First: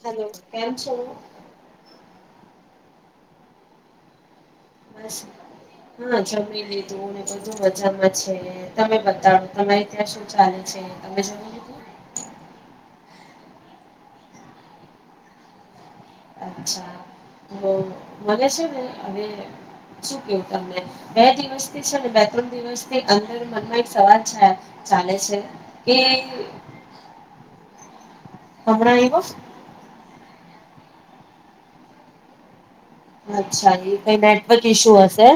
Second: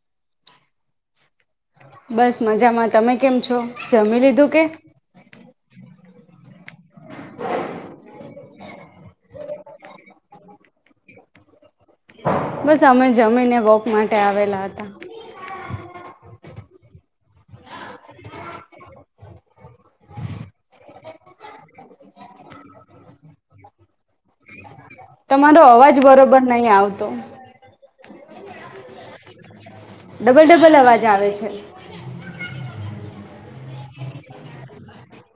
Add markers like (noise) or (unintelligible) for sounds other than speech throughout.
Hello કેમ છો બસ મજામાં તમે કેમ છો જમી લીધું કે બ છે હા જમી લીધુંને બધું મજનમાં છે તમે બતાવો તમારે ત્યાં શું ચાલે છે તમે જમી લીધુંને બસ અમે જમીને વોક માટે આવેલા હતા અચછા તો મને છે ને હવે શું કેવું તમને બે દિવસ થી છે ને બે ત્રણ દિવસથી અંદર મનમાં એક સવાલ છે ચાલે તમારો કે અવાજ બરોબર નહ આવતો હમરા એવ ડબલ ડબલ અવાજ આવે છે અચ્છા એ કઈ નેટવર્ક ઈશુ હશે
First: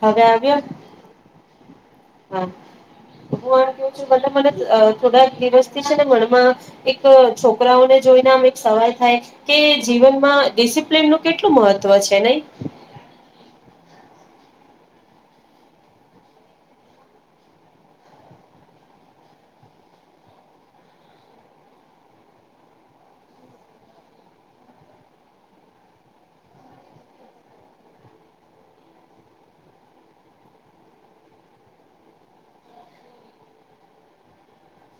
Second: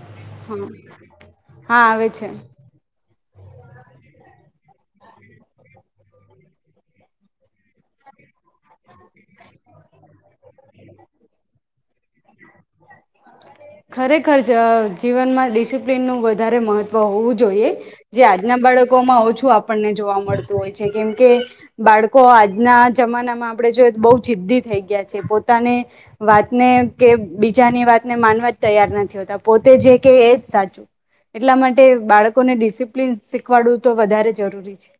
હવે આવ્યો? હમ હા આવે છે હા હું આમ કવું છું મત મને થોડાક દિવસથી છે ને મનમાં એક છોકરાઓને જોઈને આમ એક સવાલ થાય કે જીવનમાં ડિસિપ્લન ન કેટલું મહત્વ છે નઈ ખરેખર જ જીવનમાં ડિસિપ્લિનનું વધારે મહત્વ હોવું જોઈએ જે આજના બાળકોમાં ઓછું આપણને જોવા મળતું હોય છે કેમ કે બાળકો આજના જમાનામાં આપણે જોય તો બો જિદ્દી થઈ ગયા છે પોતાની વાતને કે બીજાની વાતને માનવા તૈયાર નથી હોતા પોતે જે કે એ જ સાચું એટલા માટે બાળકોને ડિસિપ્લિન શીખવાડવું તો વધારે જરૂરી છે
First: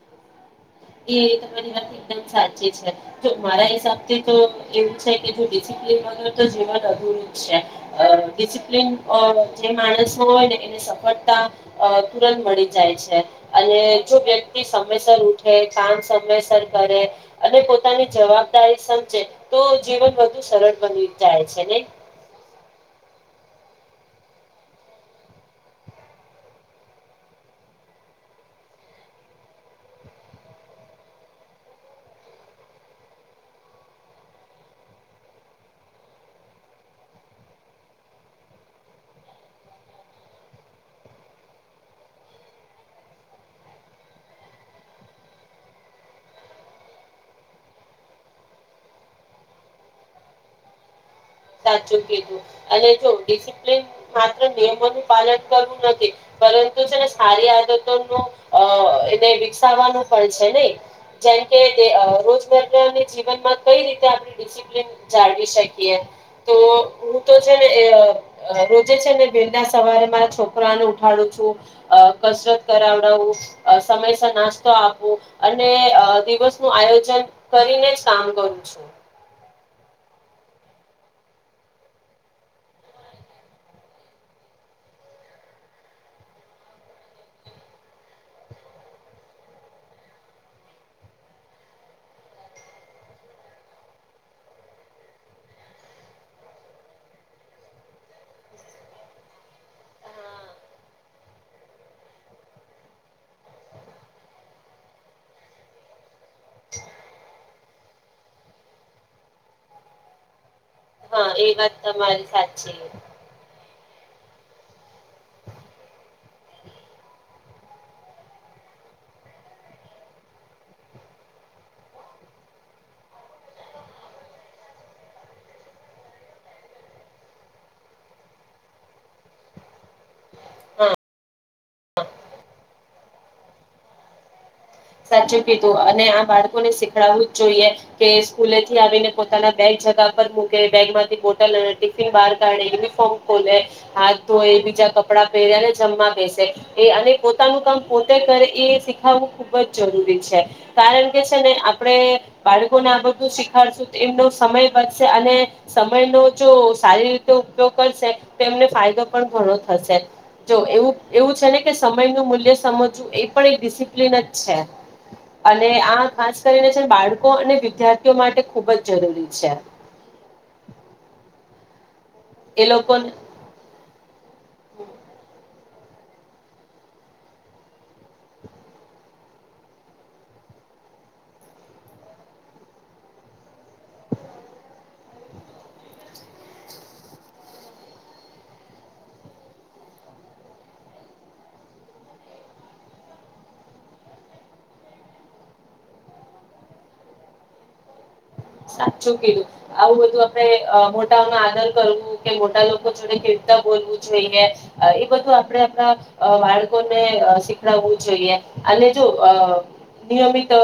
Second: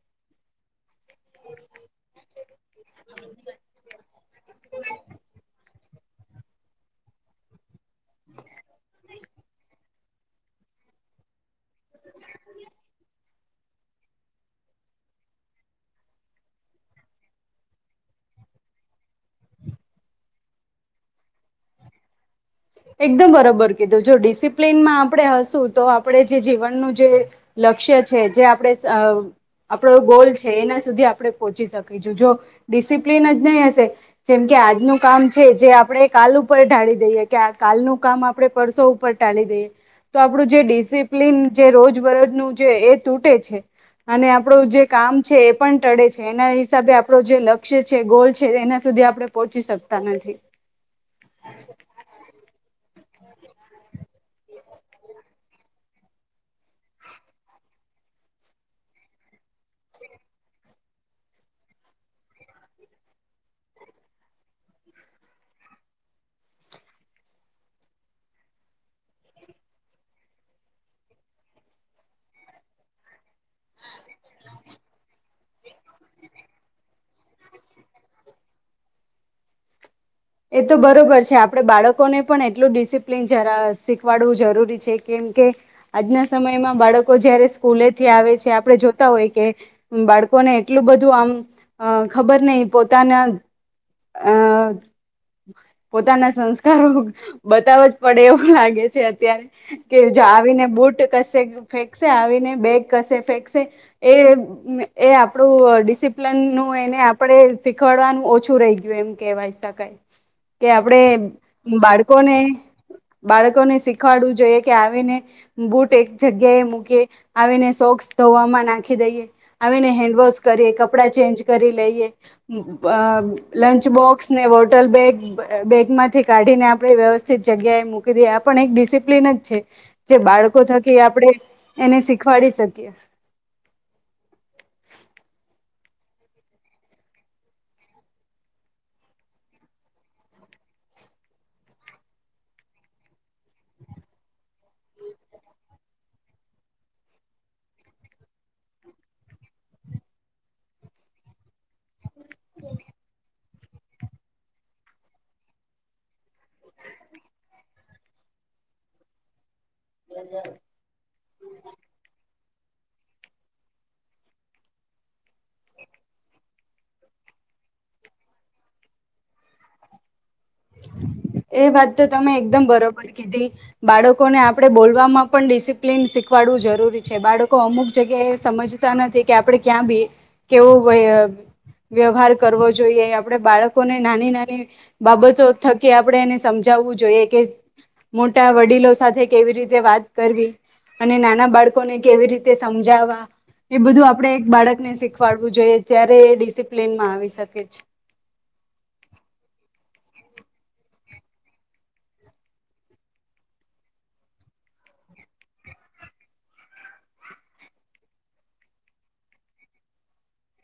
એ તમારી વાત એકદમ સાચી છે તો મારા હિસાબથી તો એવું છે કે (unintelligible) તો જીવન અધુરું છે ડિસપ્લન જે માણસ મા હોય ને એને સફળતા તુરંત મળી જાય છે અને જો વ્યક્તિ સમયસર ઉઠે કામ સમયસર કરે અને પોતાની જવાબદારી સમજે તો જીવન વધુ સરળ બની જાય છે નય એકદમ બરોબર કીધું જો ડિસિપ્લિનમાં આપણે હશું તો આપણે જે જીવનનું જે લક્ષ્ય છે જે આપણે આપણો ગોલ છે એના સુધી આપણે પહોંચી શકીશું જો ડિસિપ્લિન જ નહી હશે જેમ કે આજનું કામ છે જે આપણે કાલ ઉપર ઢાળી દઈએ કે કાલનું કામ આપણે પરસો ઉપર ટાળી દઈએ તો આપણું જે ડિસિપ્લન જે રોજબરોજનું જે એ તૂટે છે અને આપણું જે કામ છે એ પણ ટળે છે એના હિસાબે આપણું જે લક્ષ્ય છે ગોલ છે એના સુધી આપણે પહોંચી શકતા નથી સાચુ કિધુ અને જો ડિસપ્લન માત્ર નિયમોનું પાલન કરવું નથી પરંતુ છેને સારી આદતો નો એને વિકસાવવાનું પણ છે નહી જેમકે રોજરા જીવનમાં કઈ રીતે આપણેિસપ્ન જાળવી શકીએ તો હું તો છે ને (unintelligible) સવારે મારા છોકરાને ઉઠાડું છું કસરત કરાવડાવું સમયસ નાસ્તો આપું અને દિવસ નું આયોજન કરીને જ કામ કરું છું એ તો બરોબર છે આપણે બાળકોને પણ એટલું ડિસિપ્લિન જરા શીખવાડવું જરૂરી છે કેમ કે આજના સમયમાં બાળકો જયારે સ્કૂલેથી આવે છે આપણે જોતા હોય કે બાળકોને એટલું બધું આમ ખબર નહિ પોતાના અ પોતાના સંસ્કારો બતાવ જ પડે એવું લાગે છે અત્યારે કે હા આવીને બૂટ કશે ફેંકશે આવીને બેગ કશે ફેંકશે એ એ આપણું ડિસિપ્લન નું એને આપણે શીખવાડવાનું ઓછું રહી ગયું એમ કહેવાય શકાય કે આપડે હા એ વાત તમારી બાળકોને સાચી બાળકોને શી સીખાડવુ જોઈએ કે આવીને બૂટ એક જગ્યાએ મૂકી આવીને સોક્સ ધોવામાં નાખી દઈએ આવીને હેન્ડવોશ કરીએ કપડા ચેન્જ કરી લઈએ લંચ બોક્સને ટલ બેગ બેગ માંથી કાઢીને આપણે વ્યવસ્થિત જગ્યાએ મૂકી દઈએ પણ એક ડિસિપ્લિન જ છે જે બાળકો હા થકી આપણેે એને શીખવાડી શકીએ સાચું કીધું અને આ બાળકોને શીખડવું જ જોઈએ કે સ્કૂલે થી આવીને પોતાના બેગ જગા પર મૂકે બેગમાંથી બોટલ ટિફિન બહાર કાઢને યુનિફોર્મ ખોલે હાથ ધોય બીજા કપડાં પહેરેને જમવા બેસે એ અને પોતાનું કામ પોતે કરે એ શીખાવવું ખુબ જ જરૂરી છે કારણ કે છે ને આપણે બાળકો ને આ બધું શી સીખાડસુ એમનો સમય વધશે અને સમયનો જો સારી રીતે ઉપયોગ કરશે તો એમને ફાયદો પણ ઘણો થસે જો એવું એવું છે ને કે સમય નું મૂલ્ય સમજવું એ પણ એક ડિસિપ્લિન છે અને આ ખાસ કરીને છે બાળકો અને વિદ્યાર્થીઓ માટે ખુબ જ જરૂરી છે એ વાત તમે એ એકદમ લોકોને બરોબર કીધી બાળકોને આપણે બોલવામાં ડિસિપિલીન ડિસીપિલિ્ન સિવડાવ્યું જરૂરી છે બાળકો અમુક જગ્યા સમજતા નથી કે આપણે ક્યાં કેવો વ્યવહાર કરવો જોઈએ આપણે બાળકોને નાની નાની બાબત તો થકી આપણે એને સમજાવવું જોઈએ કે મોટા વડીલો સાથે કેવી રીતે વાત કરવી અને નાના બાળકોને કેવી રીતે સમજાવવા એ બધું આપણે એક બાળકને શીખવાડવું જોઈએ જ્યારે એ ડિસિપ્લનમાં આવી શકે છે સાચું કીધું આવું બધું આપણે અ મોટાઓ નુ આદર કરવું કે મોટા લોકો જોડે ખેડતા બોલવું જોઈએ એ બધું આપડે આપણા બાળકોને શીખડાવવું જોઈએ અને જો અ નિયમિત અ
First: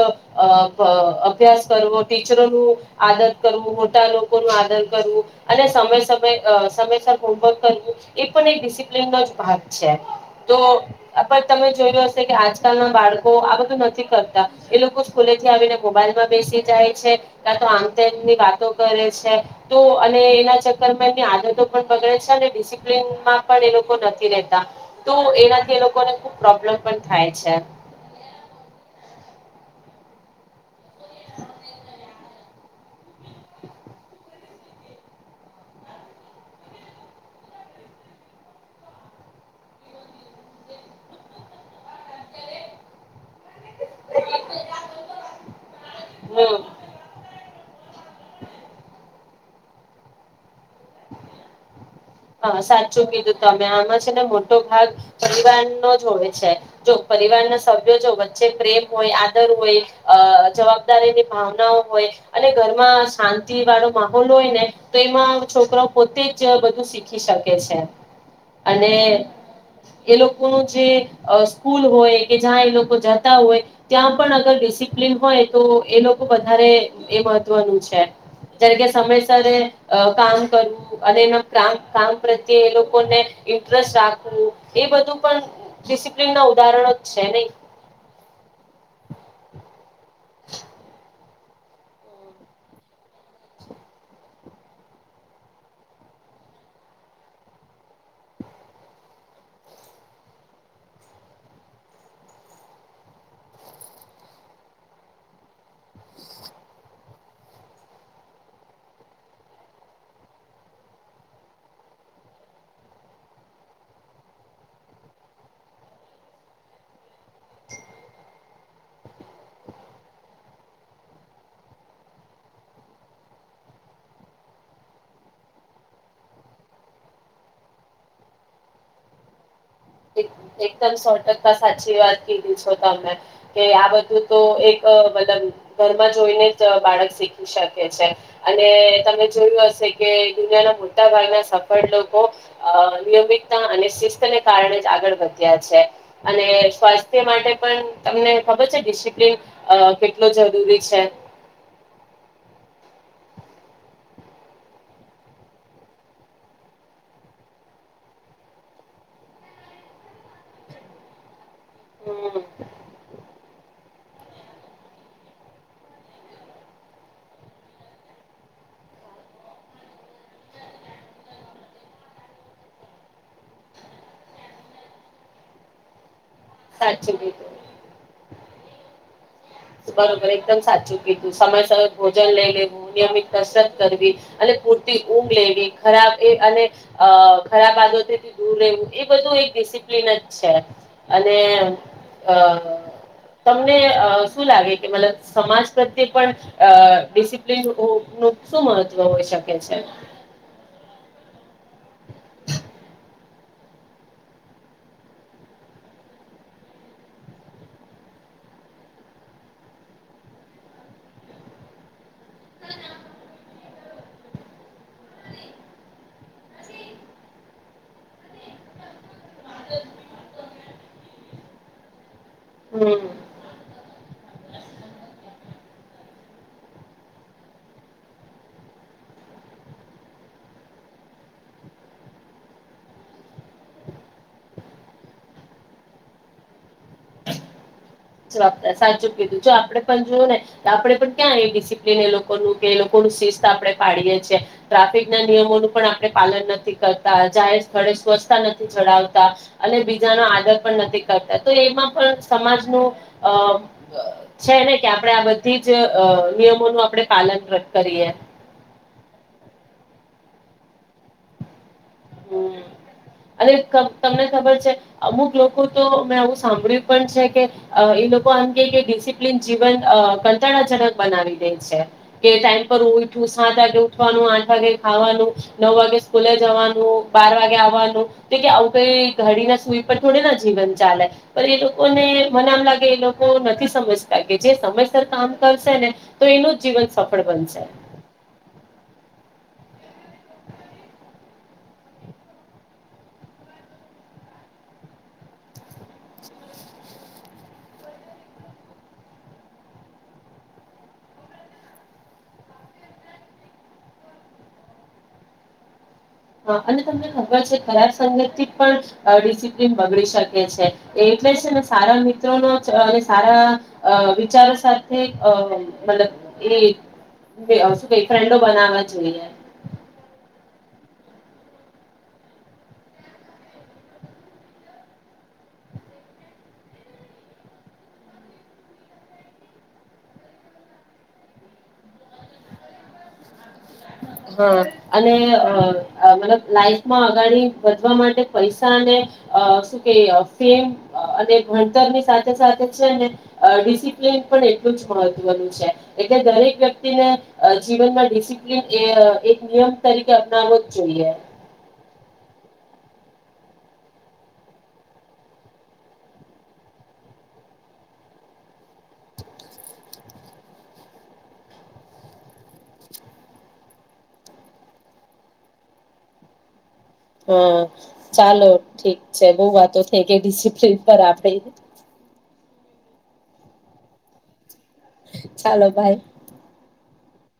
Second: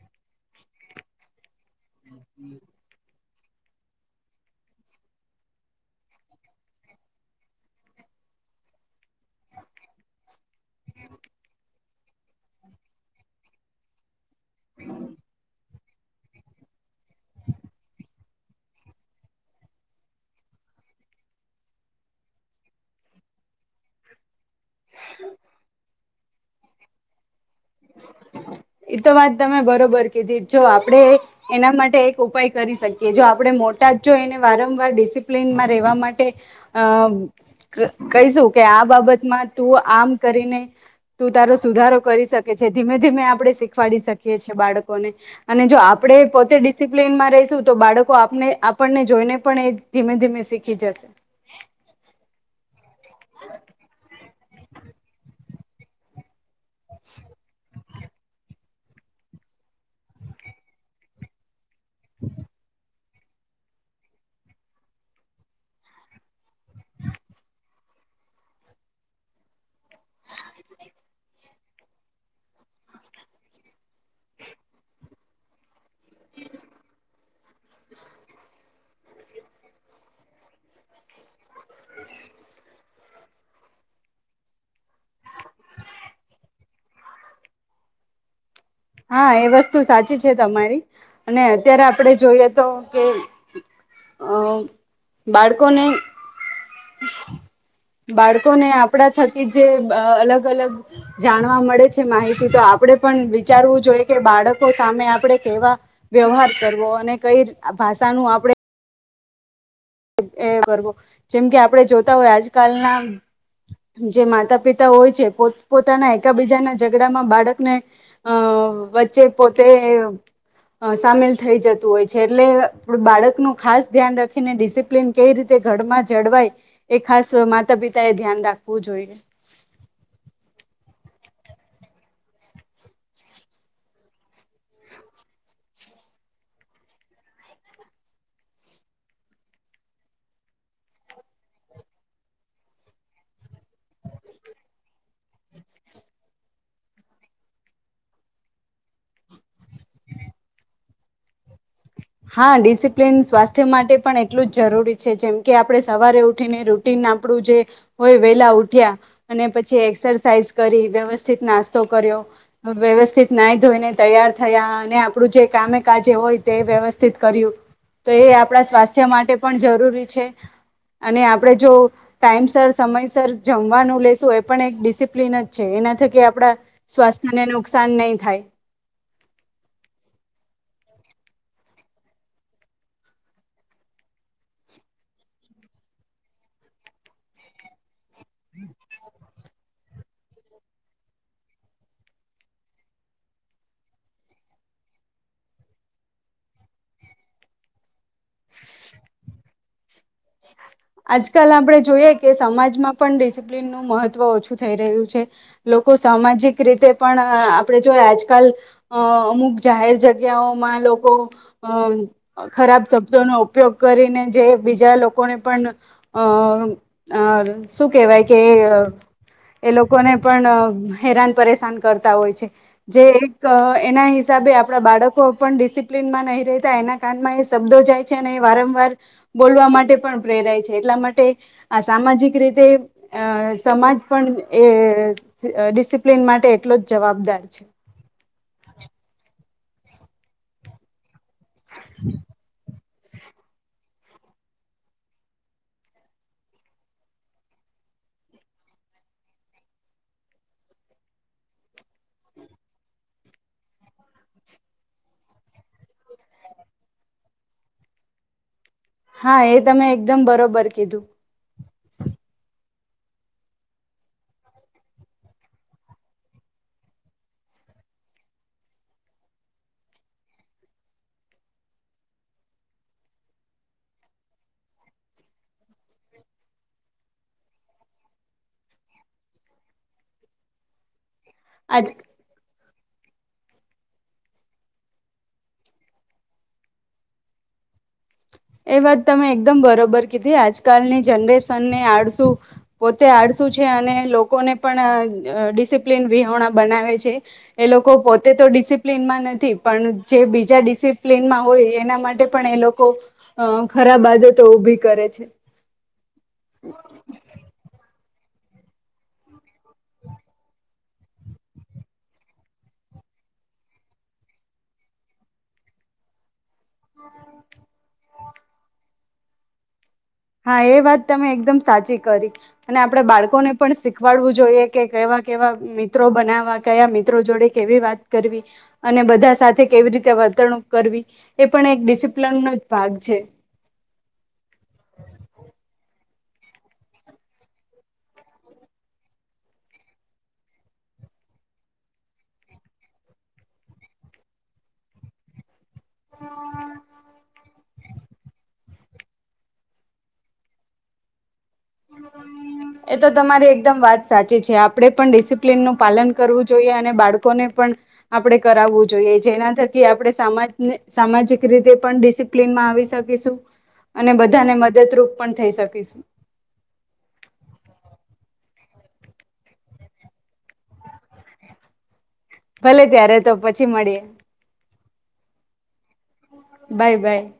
અભ્યાસ કરવો ટીચરોનું આદર કરવું મોટા લોકો નુ આદર કરવું અને સમય સમય સમયસર હોમવર્ક કરવું એ પણ એક ડિસિપ્લન નો જ ભાગ છે તો તમે જોયું હશે કે આજકાલ ના બાળકો આ બધું નથી કરતા તા એ લોકો સ્કૂલે થી આવીને મોબાઈલમાં બેસી જાય છે કા તો આમતેની વાતો કરે છે તો અને એના ચક્કરમાં એમની આદતો પણ બગડે છે અને ડિસિપ્લનમાં પણ એ લોકો નથી રહે તો એનાથી એ લોકોને ખુબ પ્રોબ્લેમ પણ થાય છે એતો વાત તમે બરોબર કીધી જો આપણેે એના માટે એક ઉપાય કરી શકીએ જો આપડણે મોટા જ જો એને વારંવાર ડિસિપ્લિનમાં રહેેવા માટે અ કહીશું કે આ બાબતમાં તું આમ કરીને તું તારો સુધારો કરી શક જે ધીમે ધીમે આપણે શીખ સીખવાડી શકીએ છીએ બાળકોને અને જો આપણે પોતે હમ ડિસિપ્લીનમાં રહીશું તો બાળકો આપને આપણને જોઈને પણ એ ધીમે ધીમે શીખી જશે. હા, સાચું કીધું તમે આમાં છે ને મોટો ભાગ પરિવાર નો જ હોય છે. જો પરિવાર ના સ જોજો વચ્ચે પ્રેમ હોય, આદર હોય, અ જવાબદારીની ભાવનાઓ હોય, અને ઘરમાં શાંતિ વાળો માહોલ હોય ને તો એમાં છોકરા પોતે જ બધું શીખ શિખી શકે છે, અને એ લોકોનું જે અ સ્કૂલ હોય કે જ્યાં એ લોકો જતા હોય ત્યાં પણ અગર ડિસિપ્લન હા! એ તો એ લોકો બધારે એ બધ બધુ છે. જાણે કે સમયસરે અ કામ કરવું અને એના કામ કામ પ્રત્યે એ લોકોને ઇન્ટરેસ્ટ રાખવું એ બધું પણ ડિસિપ્લન ના ઉદાહરણો જ છે ની. હા, એ વસ્તુ સાચી સાચી છે તમારી અને અત્યારે આપણે જોઈએ તો કે, અ બાળકોને બાળકોને આપણા થકી જે બ અલગ-અલગ જાણવા મળે છે માહિતી તો આપણે પણ વિચારવું જોઈએ કે, બાળકો સામે આપડણે કેવા વ્યવહાર કરવો? અને કઈ ભાષાનું આપણે એ કરવો. જેમ કે, આપણે જોતા હોય આજકાલના જે માતા પિતા હોય છે પોત-પોતાના એકબીજાના ઝઘડામાં બાળકને અ વચ્ચે પોતે અ સામેલ થઈ જતું હોય છે એટલે બાળકનું ખાસ ધ્યાન રાખીને ડિસપ્ પીલીન કઈ રીતે ઘરમાં જળવાય એ ખાસ માતા-પિતા એ ધ્યાન રાખવું જોઈએ. એક એકદમ સો ટકા સાચી વાત કીધી છો તમે કે, આ બધું તો એક મતલબ ઘરમાં જોઈને જ બાળક શીખી શકે છે. અને તમે જોયું હશે કે દુનિયાના મોટા ભાગના સફળ લોકો નિયમિતતા અને શિષ્ટને કારણે જ આગળ વધ્યા છે. અને સ્વાસ્થ્ય માટે પણ તમને ખબર છે ડિસિપ્લન કેટલો જરૂરી છે? હા! ડિસિપ્લિન સ્વાસ્થ્ય માટે પણ એટલું જ જરૂરી છે. જેમ કે આપણે સવારે ઉઠીને રૂટીન આપણું જે હોય વેલા ઉઠ્યા અને પછી એક્સરસાાઈઝ કરી વ્યવસ્થિત નાસ નાસ્તો કર્યો. હમ વ્યવસ્થિત ના ધોઈને તૈયાર થયા અને આપણું જે કામે કાજે હોય તે વ્યવસ્થા સ્થિત કર્યું. તો એ આપણા સ્વાસ્થ્ય માટે પણ જરૂરી છે અને આપણે જો ટાઈમસર સમયસર જમવાનું લેશું એ પણ એક ડિસિપ્લિન જ છેએના થકી આ આપડા સાચું સ્વાસ્થ્યને કીધું નુકસાન નઈ થાય. બરોબર એકદમ સાચું કીધું. સમયસર ભોજન લઈ લેવું, નિયમિત કસરત કરવી અને પૂરતી ઊંઘ લેવી ખરાબ એ અને અ ખરાબ આદોથી દૂર રહેવું હેવું એ બધું એક ડિસિપ્લિન જ છે. અને અ તમને અ શું લાગે કે મતલબ સમાજ પ્રત્યે પણ ડિસિપ્લિન હો નુ શું મહત્વ હોઈ શકે છે? જ (unintelligible) આજકાલ આપણે જોઈએ કે, સમાજમાં પણ ડિસિપ્લિનનું મહત્ત્વ ઓછું થઈ રહ્યું છે. લોકો સામાજિક રીત પણ આપણે જોએ આજકાલ અમુક જાહેર જગ્યાઓમાં લોકો અ ખરાબ શબ્દોનો ઉપયોગ કરીને જે બીજા લોકો લોકોને પણ અ અ શું કહેવાય કે એ લોકોને પણ હેરાન પરેશાન કરતા હોય છે. જે હમ એક એના હિસાબે આપણા બાળકો પણ ડિસિપ્લિનમાં નહીં રહેતા. એના કાનમાં એ શબ્દો જાય છે અને એ વારંવાર બોલવા માટે પણ પ્રેરાય છે. એટલા માટે આ સામાજિક રીતે અ સમાજ પણ એ ડિસિપ્લિન માટે એટલો જ જવાબદાર છે. જવાબદાર. સાચું કીધું જો આપડે પણ જોયું ને આપડે પણ ક્યાં એ ડિસિપ્લિન એ લોકોનું કે લો શિસ્ત આપણે પાડીએ છે. ટ્રાફિક ના નિયમોનું પણ આપણે પાલન નથી કરતા. જાહેર સ્થળે સ્વચ્છતા નથી ચડાવતા અને બીજાનો આદર પણ નથી કરતા તો એમાં પણ સમાજનું અ છે ને કે આપણે આ બધી જ નિયમોનું આપણે પાલન કરીએ હા એ તમે એકદમ બરોબર કીધું હમ અનેરે તમને ખબર છે અમુક લોકો તો મેં આવું સાંભળ્યું પણ છે કે એ લોકો આમ કે ડિસિપ્લિન જીવન કંટાળાજનક બનાવી દે છે કે ટાઈમ પરઠું સાત વાગે ઉઠવાનું આઠ વાગે ખાવાનું નવ વાગે સ્કૂલે જવાનું બાર વાગે આવવાનું તો કે આવું કઈ ઘડી ના સુઈ પર થોડે ના જીવન ચાલે એ આજ લોકો ને મમ લાગે એ લોકો નથી સમજતા કે જે સમયસર કામ કરશે ને તો એનું જ જીવન સફળ બનશે એ વાત તમે એકદમ બરોબર કીધી આજકાલની જનરેશનને આડસુ પોતે આડસું છે અને લોકોને પણ ડિસિપ્લિન વિહોણા બનાવે છે એ લોકો પોતે તો ડિસિપ્લિનમાં નથી પણ જે બીજા ડિસિપ્લિનમાં હોય એના માટે પણ એ લોકો હ ખરાબ આદતો ઉઊભી કરે છે હા અને તમને ખબર છે કચ સંગત પણ ડિસિપ્લન બગડી શકે છે એટલે છે મે સારા મિત્રોનો અને સારા વિચારો સાથે મતલબ એ શું ક ફ્રેન્ડો બનાવે જએ હા એ વાત તમે એકદમ સાચી કરી અને આપણેે બાળકોને પણ શીખવાડવું જોઈએ કે કેવા કેવા મિત્રો બનાવવા કયા મિત્રો જોડે કેવી વાત કરવી અને બધા સાથે કેવી રીતે વર્તણુંક કરવી એ પણ એક ડિસિપ્લનનો જ ભાગ છે હા અને મતલબ લાઈફમાં અગાળ વધવા માટે પૈસા અને શું કે ફેમ અને ભણતર ની સાથે સાથે છે ને ડિસિપ્લીન પણ એટલું જ મહત્વનું છે એટલે દરેક વ્યક્તિને જીવનમાં ડિસિપ્લિન એ એક નિયમ તરીકે અપનાવો જ જોઈએ એતો તમારી એકદમ વાત સાચી છે આપે પણ ડિસિપ્લિનનુંું પાલન કરવું જોઈએ અને બાળકોને પણ આપણેે કરાવવું જોઈએ જેના થકી આપણે સામા સામાજિક રીતે પણ ડિસિપ્લિનમાં આવી શકીશું અને બધાને મદદરૂપ પણ થઈ શકીશું હા ચાલો ઠીક છે બહ વાતો થઈ કે ડિસિપ્લીન બ આપે ભલે જ્યારે તો પછી મળીએ ચાલો ભાઈ બાય બાય